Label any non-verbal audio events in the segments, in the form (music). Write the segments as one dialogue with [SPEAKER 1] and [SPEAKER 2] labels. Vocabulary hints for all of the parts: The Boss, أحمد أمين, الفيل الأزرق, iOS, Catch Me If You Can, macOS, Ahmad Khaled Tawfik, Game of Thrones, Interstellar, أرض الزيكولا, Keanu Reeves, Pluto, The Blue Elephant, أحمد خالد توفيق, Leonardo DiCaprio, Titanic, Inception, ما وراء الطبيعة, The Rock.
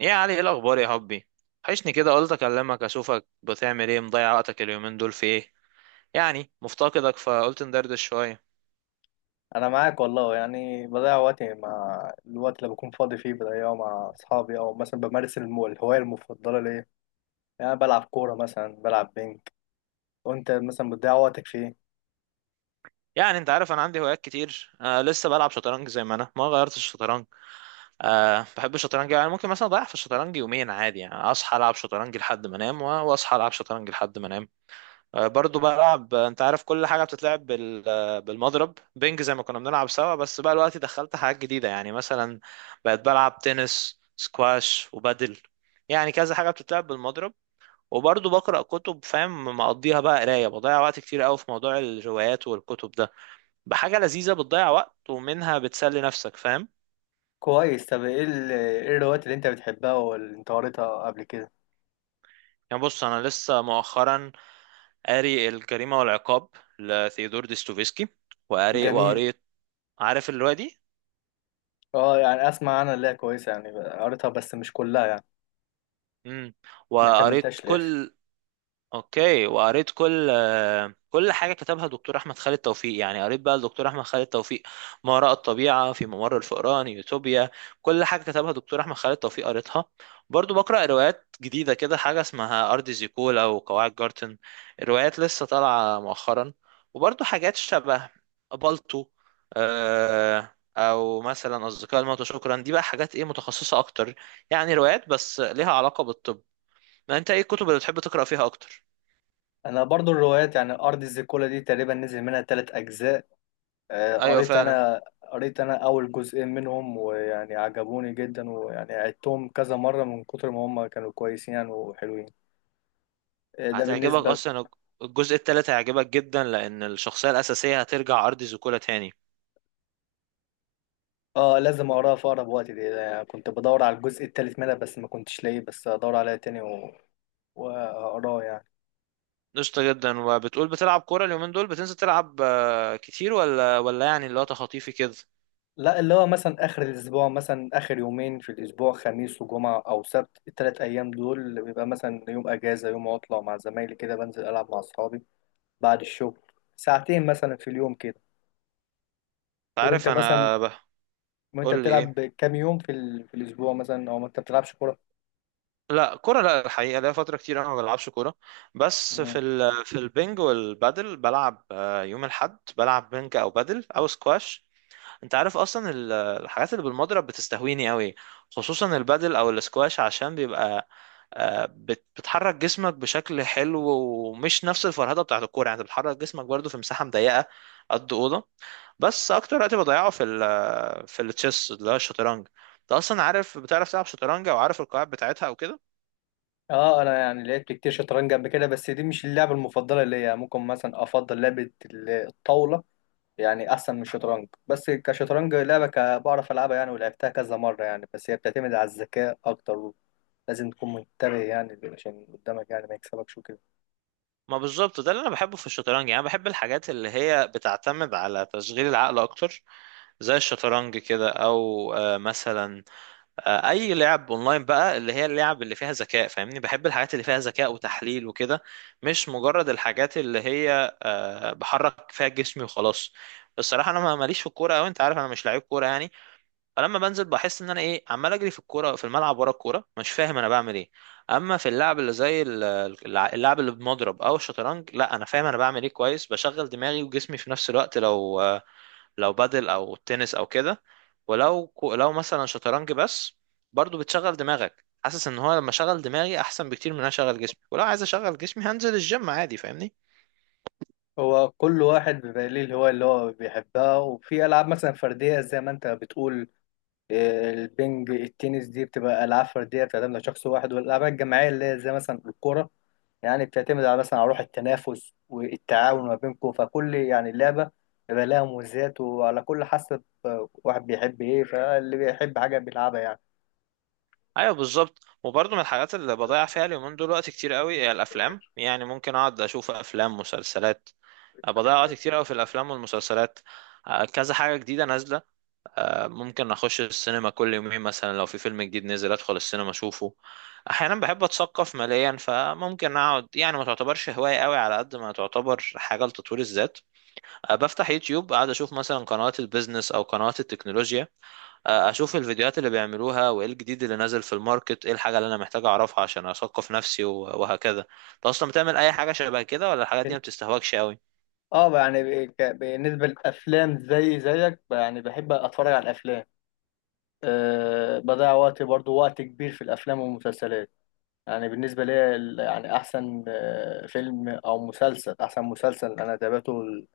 [SPEAKER 1] ايه يا علي، ايه الاخبار يا حبي؟ وحشني كده، قلت اكلمك اشوفك بتعمل ايه. مضيع وقتك اليومين دول في ايه؟ يعني مفتقدك فقلت ندردش شويه.
[SPEAKER 2] انا معاك والله، يعني بضيع وقتي مع الوقت اللي بكون فاضي فيه بضيعه مع اصحابي او مثلا بمارس الهوايه المفضله ليا. يعني أنا بلعب كوره، مثلا بلعب بينج. وانت مثلا بتضيع وقتك في ايه؟
[SPEAKER 1] يعني انت عارف انا عندي هوايات كتير، لسه بلعب شطرنج، زي ما انا ما غيرتش الشطرنج. بحب الشطرنج، يعني ممكن مثلا اضيع في الشطرنج يومين عادي. يعني اصحى العب شطرنج لحد ما انام واصحى العب شطرنج لحد ما انام. برضو بلعب. انت عارف كل حاجة بتتلعب بالمضرب، بينج زي ما كنا بنلعب سوا، بس بقى الوقت دخلت حاجات جديدة، يعني مثلا بقيت بلعب تنس، سكواش وبادل. يعني كذا حاجة بتتلعب بالمضرب. وبرضو بقرأ كتب فاهم، مقضيها بقى قراية، بضيع وقت كتير قوي في موضوع الروايات والكتب ده. بحاجة لذيذة بتضيع وقت ومنها بتسلي نفسك، فاهم؟
[SPEAKER 2] كويس. طب ايه الروايات اللي انت بتحبها واللي انت قريتها قبل كده؟
[SPEAKER 1] يعني بص، أنا لسه مؤخرا قاري الجريمة والعقاب لثيودور ديستوفيسكي. وقاري
[SPEAKER 2] جميل.
[SPEAKER 1] وقريت. عارف الرواية دي؟
[SPEAKER 2] اه يعني اسمع عنها، اللي هي كويسه، يعني قريتها بس مش كلها يعني،
[SPEAKER 1] امم.
[SPEAKER 2] ما
[SPEAKER 1] وقريت
[SPEAKER 2] كملتهاش للاخر.
[SPEAKER 1] كل. اوكي، وقريت كل كل حاجه كتبها دكتور احمد خالد توفيق. يعني قريت بقى الدكتور احمد خالد توفيق، ما وراء الطبيعه، في ممر الفئران، يوتوبيا. كل حاجه كتبها دكتور احمد خالد توفيق قريتها. برضو بقرا روايات جديده كده، حاجه اسمها ارض زيكولا وقواعد جارتن. الروايات لسه طالعه مؤخرا. وبرضو حاجات شبه بالطو. او مثلا اصدقاء الموتى، شكرا. دي بقى حاجات ايه، متخصصه اكتر. يعني روايات بس ليها علاقه بالطب. ما انت ايه الكتب اللي بتحب تقرأ فيها اكتر؟
[SPEAKER 2] انا برضو الروايات. يعني ارض الزيكولا دي تقريبا نزل منها ثلاث اجزاء. آه،
[SPEAKER 1] ايوه
[SPEAKER 2] قريت
[SPEAKER 1] فعلا.
[SPEAKER 2] انا قريت انا اول جزئين منهم، ويعني عجبوني جدا، ويعني عدتهم كذا مرة من كتر ما هم كانوا كويسين يعني وحلوين. ده
[SPEAKER 1] هتعجبك
[SPEAKER 2] بالنسبة.
[SPEAKER 1] اصلا، الجزء التالت هيعجبك جدا، لان الشخصية الاساسية هترجع ارض زيكولا تاني.
[SPEAKER 2] اه لازم اقراها في اقرب وقت دي، يعني كنت بدور على الجزء التالت منها بس ما كنتش لاقيه، بس ادور عليها تاني واقراه يعني.
[SPEAKER 1] قشطة جدا. وبتقول بتلعب كورة اليومين دول، بتنزل تلعب كتير ولا يعني اللي هو تخطيفي كده انت؟
[SPEAKER 2] لا، اللي هو مثلا اخر الاسبوع، مثلا اخر يومين في الاسبوع، خميس وجمعة او سبت، التلات ايام دول بيبقى مثلا يوم اجازة يوم عطلة، مع زمايلي كده بنزل العب مع اصحابي بعد الشغل ساعتين مثلا في اليوم كده. وانت
[SPEAKER 1] عارف
[SPEAKER 2] مثلا
[SPEAKER 1] انا
[SPEAKER 2] وانت
[SPEAKER 1] قول لي
[SPEAKER 2] بتلعب
[SPEAKER 1] ايه؟
[SPEAKER 2] كام يوم في الاسبوع مثلا، او ما انت بتلعبش كوره؟
[SPEAKER 1] لا، كورة لا الحقيقة، لا فترة كتير انا ما بلعبش كورة. بس
[SPEAKER 2] مم.
[SPEAKER 1] في البنج والبادل بلعب. يوم الاحد بلعب بنج او بادل او سكواش. انت عارف اصلا الحاجات اللي بالمضرب بتستهويني قوي، خصوصا البادل او الاسكواش، عشان بيبقى بتحرك جسمك بشكل حلو، ومش نفس الفرهده بتاعت الكوره. يعني انت بتحرك جسمك برضو في مساحه مضيقه، قد اوضه. بس اكتر وقت بضيعه في التشيس، اللي هو الشطرنج. انت اصلا عارف، بتعرف تلعب شطرنج او عارف القواعد بتاعتها او كده؟
[SPEAKER 2] اه انا يعني لعبت كتير شطرنج قبل كده، بس دي مش اللعبه المفضله ليا. يعني ممكن مثلا افضل لعبه الطاوله، يعني احسن من الشطرنج. بس كشطرنج لعبه، بعرف العبها يعني ولعبتها كذا مره يعني. بس هي بتعتمد على الذكاء اكتر، لازم تكون منتبه يعني عشان اللي قدامك يعني ما يكسبكش وكده.
[SPEAKER 1] ما بالظبط ده اللي انا بحبه في الشطرنج. يعني أنا بحب الحاجات اللي هي بتعتمد على تشغيل العقل اكتر، زي الشطرنج كده. او مثلا، اي لعب اونلاين بقى، اللي هي اللعب اللي فيها ذكاء. فاهمني، بحب الحاجات اللي فيها ذكاء وتحليل وكده، مش مجرد الحاجات اللي هي بحرك فيها جسمي وخلاص. الصراحه انا ماليش في الكوره قوي. انت عارف انا مش لعيب كوره يعني، فلما بنزل بحس ان انا ايه، عمال اجري في الكوره، في الملعب ورا الكوره مش فاهم انا بعمل ايه. اما في اللعب اللي زي اللعب اللي بمضرب او الشطرنج، لا انا فاهم انا بعمل ايه كويس، بشغل دماغي وجسمي في نفس الوقت. لو لو بادل او تنس او كده، ولو لو مثلا شطرنج بس، برضو بتشغل دماغك. حاسس ان هو لما شغل دماغي احسن بكتير من ان أنا اشغل جسمي، ولو عايز اشغل جسمي هنزل الجيم عادي فاهمني.
[SPEAKER 2] هو كل واحد بيبقى ليه الهوايه اللي هو بيحبها، وفي العاب مثلا فرديه زي ما انت بتقول، البنج التنس دي بتبقى العاب فرديه بتعتمد على شخص واحد، والالعاب الجماعيه اللي هي زي مثلا الكوره يعني بتعتمد على مثلا على روح التنافس والتعاون ما بينكم. فكل يعني لعبه بيبقى لها مميزات، وعلى كل حسب واحد بيحب ايه، فاللي بيحب حاجه بيلعبها يعني.
[SPEAKER 1] ايوه بالظبط. وبرضو من الحاجات اللي بضيع فيها اليومين دول وقت كتير قوي هي الافلام. يعني ممكن اقعد اشوف افلام، مسلسلات. بضيع وقت كتير قوي في الافلام والمسلسلات. كذا حاجة جديدة نازلة، ممكن اخش السينما كل يومين، مثلا لو في فيلم جديد نزل ادخل السينما اشوفه. احيانا بحب اتثقف ماليا، فممكن اقعد. يعني ما تعتبرش هواية قوي على قد ما تعتبر حاجة لتطوير الذات. بفتح يوتيوب قاعد اشوف مثلا قنوات البيزنس او قنوات التكنولوجيا. اشوف الفيديوهات اللي بيعملوها وايه الجديد اللي نازل في الماركت، ايه الحاجة اللي انا محتاج اعرفها عشان اثقف نفسي وهكذا. انت اصلا بتعمل اي حاجة شبه كده، ولا الحاجات دي
[SPEAKER 2] بن-
[SPEAKER 1] ما بتستهواكش قوي؟
[SPEAKER 2] اه يعني بالنسبه للافلام، زي زيك يعني بحب اتفرج على الافلام. أه بضيع وقتي برضو وقت كبير في الافلام والمسلسلات. يعني بالنسبة لي يعني أحسن فيلم أو مسلسل، أحسن مسلسل أنا تابعته،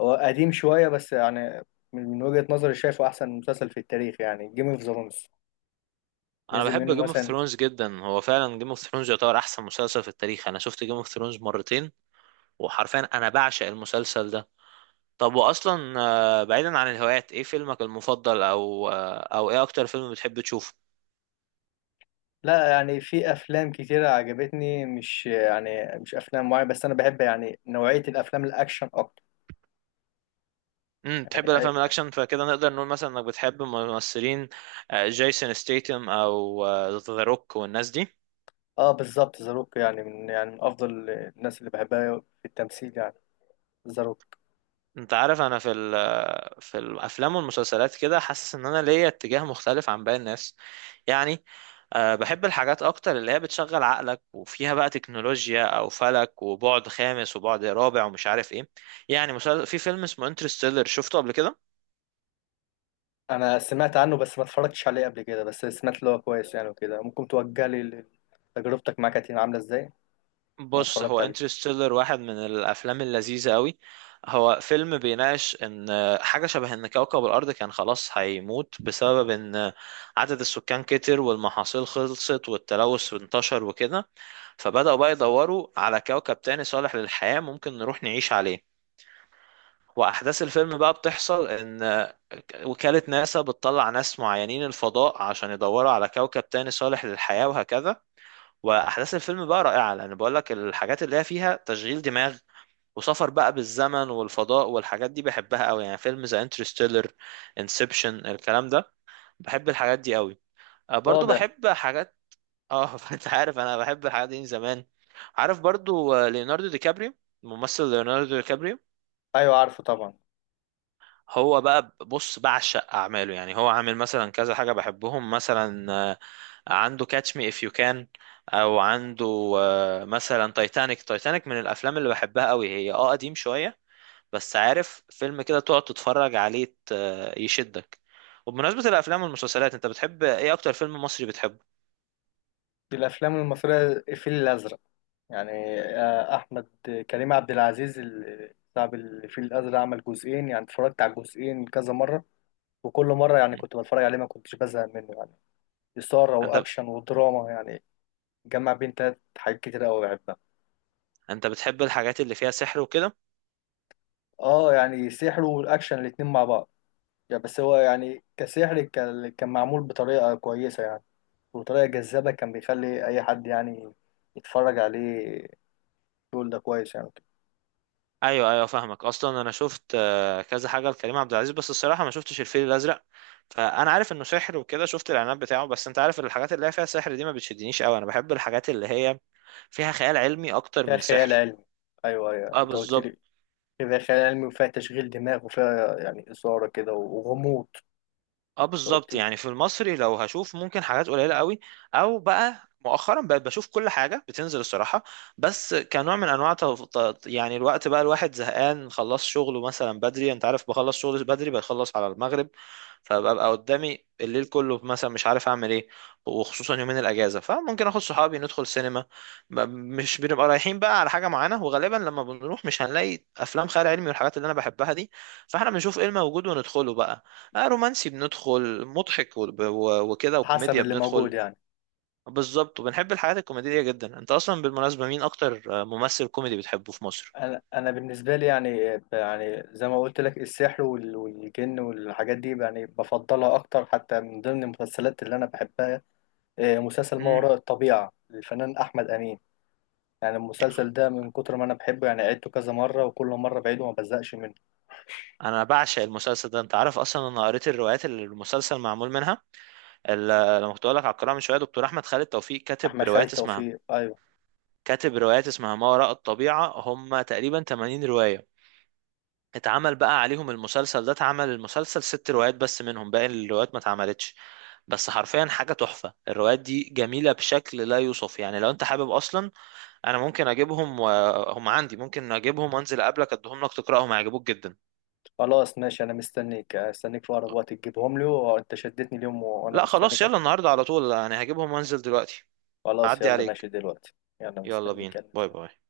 [SPEAKER 2] هو قديم شوية بس يعني من وجهة نظري شايفه أحسن مسلسل في التاريخ، يعني جيم اوف ثرونز.
[SPEAKER 1] انا
[SPEAKER 2] نزل
[SPEAKER 1] بحب
[SPEAKER 2] منه
[SPEAKER 1] جيم اوف
[SPEAKER 2] مثلا.
[SPEAKER 1] ثرونز جدا. هو فعلا جيم اوف ثرونز يعتبر احسن مسلسل في التاريخ. انا شفت جيم اوف ثرونز مرتين، وحرفيا انا بعشق المسلسل ده. طب، واصلا بعيدا عن الهوايات، ايه فيلمك المفضل، او ايه اكتر فيلم بتحب تشوفه؟
[SPEAKER 2] لا يعني في أفلام كتيرة عجبتني، مش يعني مش أفلام معينة، بس أنا بحب يعني نوعية الأفلام الأكشن أكتر.
[SPEAKER 1] تحب
[SPEAKER 2] يعني
[SPEAKER 1] الافلام الاكشن، فكده نقدر نقول مثلا انك بتحب ممثلين، جيسون ستيتم او ذا روك والناس دي؟
[SPEAKER 2] بالظبط، ذا روك يعني من أفضل الناس اللي بحبها في التمثيل يعني، ذا روك.
[SPEAKER 1] انت عارف انا في الافلام والمسلسلات كده حاسس ان انا ليا اتجاه مختلف عن باقي الناس. يعني، بحب الحاجات اكتر اللي هي بتشغل عقلك وفيها بقى تكنولوجيا، او فلك وبعد خامس وبعد رابع ومش عارف ايه. يعني في فيلم اسمه انترستيلر، شفته قبل كده؟
[SPEAKER 2] انا سمعت عنه بس ما اتفرجتش عليه قبل كده، بس سمعت اللي هو كويس يعني وكده. ممكن توجه لي، تجربتك معاه كانت عامله ازاي؟ انا
[SPEAKER 1] بص، هو
[SPEAKER 2] اتفرجت عليه.
[SPEAKER 1] انترستيلر واحد من الافلام اللذيذه قوي. هو فيلم بيناقش ان، حاجه شبه ان كوكب الارض كان خلاص هيموت، بسبب ان عدد السكان كتر والمحاصيل خلصت والتلوث انتشر وكده. فبداوا بقى يدوروا على كوكب تاني صالح للحياه ممكن نروح نعيش عليه. واحداث الفيلم بقى بتحصل ان وكاله ناسا بتطلع ناس معينين الفضاء عشان يدوروا على كوكب تاني صالح للحياه وهكذا. واحداث الفيلم بقى رائعه، لان بقول لك الحاجات اللي هي فيها تشغيل دماغ، وسفر بقى بالزمن والفضاء والحاجات دي بحبها قوي. يعني فيلم زي انترستيلر، انسبشن، الكلام ده، بحب الحاجات دي قوي. برضو
[SPEAKER 2] واضح.
[SPEAKER 1] بحب حاجات. اه (laughs) انت عارف انا بحب الحاجات دي من زمان. عارف برضو ليوناردو دي كابريو، الممثل ليوناردو دي كابريو.
[SPEAKER 2] ايوه عارفه طبعا.
[SPEAKER 1] هو بقى، بص، بعشق اعماله. يعني هو عامل مثلا كذا حاجة بحبهم، مثلا عنده كاتش مي اف يو كان، او عنده مثلا تايتانيك. تايتانيك من الافلام اللي بحبها قوي، هي قديم شوية، بس عارف فيلم كده تقعد تتفرج عليه يشدك. وبمناسبة الافلام والمسلسلات، انت بتحب ايه، اكتر فيلم مصري بتحبه؟
[SPEAKER 2] في الافلام المصريه الفيل الازرق. يعني احمد كريم عبد العزيز صاحب الفيل الازرق عمل جزئين. يعني اتفرجت على الجزئين كذا مره، وكل مره يعني
[SPEAKER 1] م.
[SPEAKER 2] كنت بتفرج عليه ما كنتش بزهق منه يعني. اثاره
[SPEAKER 1] انت
[SPEAKER 2] واكشن ودراما، يعني جمع بين تلات حاجات كتير قوي بحبها.
[SPEAKER 1] انت بتحب الحاجات اللي فيها سحر وكده؟
[SPEAKER 2] اه يعني سحر والاكشن الاتنين مع بعض يعني. بس هو يعني كسحر كان معمول بطريقة كويسة يعني، وطريقة جذابة كان بيخلي أي حد يعني يتفرج عليه يقول ده كويس يعني.
[SPEAKER 1] ايوه، ايوه، فاهمك. اصلا انا شفت كذا حاجه لكريم عبد العزيز، بس الصراحه ما شفتش الفيل الازرق. فانا عارف انه سحر وكده، شفت الاعلانات بتاعه، بس انت عارف الحاجات اللي هي فيها سحر دي ما بتشدنيش قوي. انا بحب الحاجات اللي هي فيها خيال علمي اكتر
[SPEAKER 2] فيها
[SPEAKER 1] من
[SPEAKER 2] خيال
[SPEAKER 1] سحر.
[SPEAKER 2] علمي. أيوه أيوه،
[SPEAKER 1] اه
[SPEAKER 2] أنت قلت لي،
[SPEAKER 1] بالظبط.
[SPEAKER 2] فيها خيال علمي وفيها تشغيل دماغ وفيها يعني إثارة كده وغموض.
[SPEAKER 1] اه
[SPEAKER 2] أنت قلت
[SPEAKER 1] بالظبط،
[SPEAKER 2] لي.
[SPEAKER 1] يعني في المصري لو هشوف ممكن حاجات قليله قوي، او بقى مؤخرا بقيت بشوف كل حاجه بتنزل الصراحه. بس كنوع من انواع يعني الوقت بقى الواحد زهقان، خلص شغله مثلا بدري. انت عارف بخلص شغل بدري، بخلص على المغرب، فببقى قدامي الليل كله، مثلا مش عارف اعمل ايه. وخصوصا يومين الاجازه، فممكن اخد صحابي ندخل سينما. مش بنبقى رايحين بقى على حاجه معينه، وغالبا لما بنروح مش هنلاقي افلام خيال علمي والحاجات اللي انا بحبها دي، فاحنا بنشوف ايه الموجود وندخله بقى. رومانسي بندخل، مضحك وكده،
[SPEAKER 2] حسب
[SPEAKER 1] وكوميديا
[SPEAKER 2] اللي موجود
[SPEAKER 1] بندخل.
[SPEAKER 2] يعني.
[SPEAKER 1] بالظبط، وبنحب الحاجات الكوميدية جدا. انت اصلا بالمناسبة مين اكتر ممثل كوميدي بتحبه في مصر؟
[SPEAKER 2] أنا بالنسبة لي يعني، يعني زي ما قلت لك السحر والجن والحاجات دي يعني بفضلها أكتر، حتى من ضمن المسلسلات اللي أنا بحبها مسلسل ما
[SPEAKER 1] مم.
[SPEAKER 2] وراء الطبيعة للفنان أحمد أمين. يعني المسلسل ده من كتر ما انا بحبه يعني عدته كذا مره، وكل مره بعيده وما بزهقش منه.
[SPEAKER 1] انا بعشق المسلسل ده. انت عارف اصلا انا قريت الروايات اللي المسلسل معمول منها. لما كنت بقول لك على القراءة من شوية، دكتور احمد خالد توفيق كاتب
[SPEAKER 2] احمد خالد
[SPEAKER 1] روايات اسمها
[SPEAKER 2] توفيق، ايوه.
[SPEAKER 1] كاتب روايات اسمها ما وراء الطبيعة، هم تقريبا 80 رواية. اتعمل بقى عليهم المسلسل ده، اتعمل المسلسل ست روايات بس منهم، باقي الروايات ما اتعملتش. بس حرفيا حاجة تحفة، الروايات دي جميلة بشكل لا يوصف. يعني لو انت حابب اصلا، انا ممكن اجيبهم وهم عندي، ممكن اجيبهم وانزل اقابلك اديهم لك تقراهم، هيعجبوك جدا.
[SPEAKER 2] خلاص ماشي، انا مستنيك، استنيك في اقرب وقت تجيبهم لي، وانت شدتني اليوم وانا
[SPEAKER 1] لا خلاص،
[SPEAKER 2] مستنيك
[SPEAKER 1] يلا
[SPEAKER 2] عشان.
[SPEAKER 1] النهاردة على طول يعني، هجيبهم وانزل دلوقتي.
[SPEAKER 2] خلاص
[SPEAKER 1] اعدي
[SPEAKER 2] يلا
[SPEAKER 1] عليك.
[SPEAKER 2] ماشي دلوقتي. يلا
[SPEAKER 1] يلا بينا،
[SPEAKER 2] مستنيك، يلا.
[SPEAKER 1] باي باي.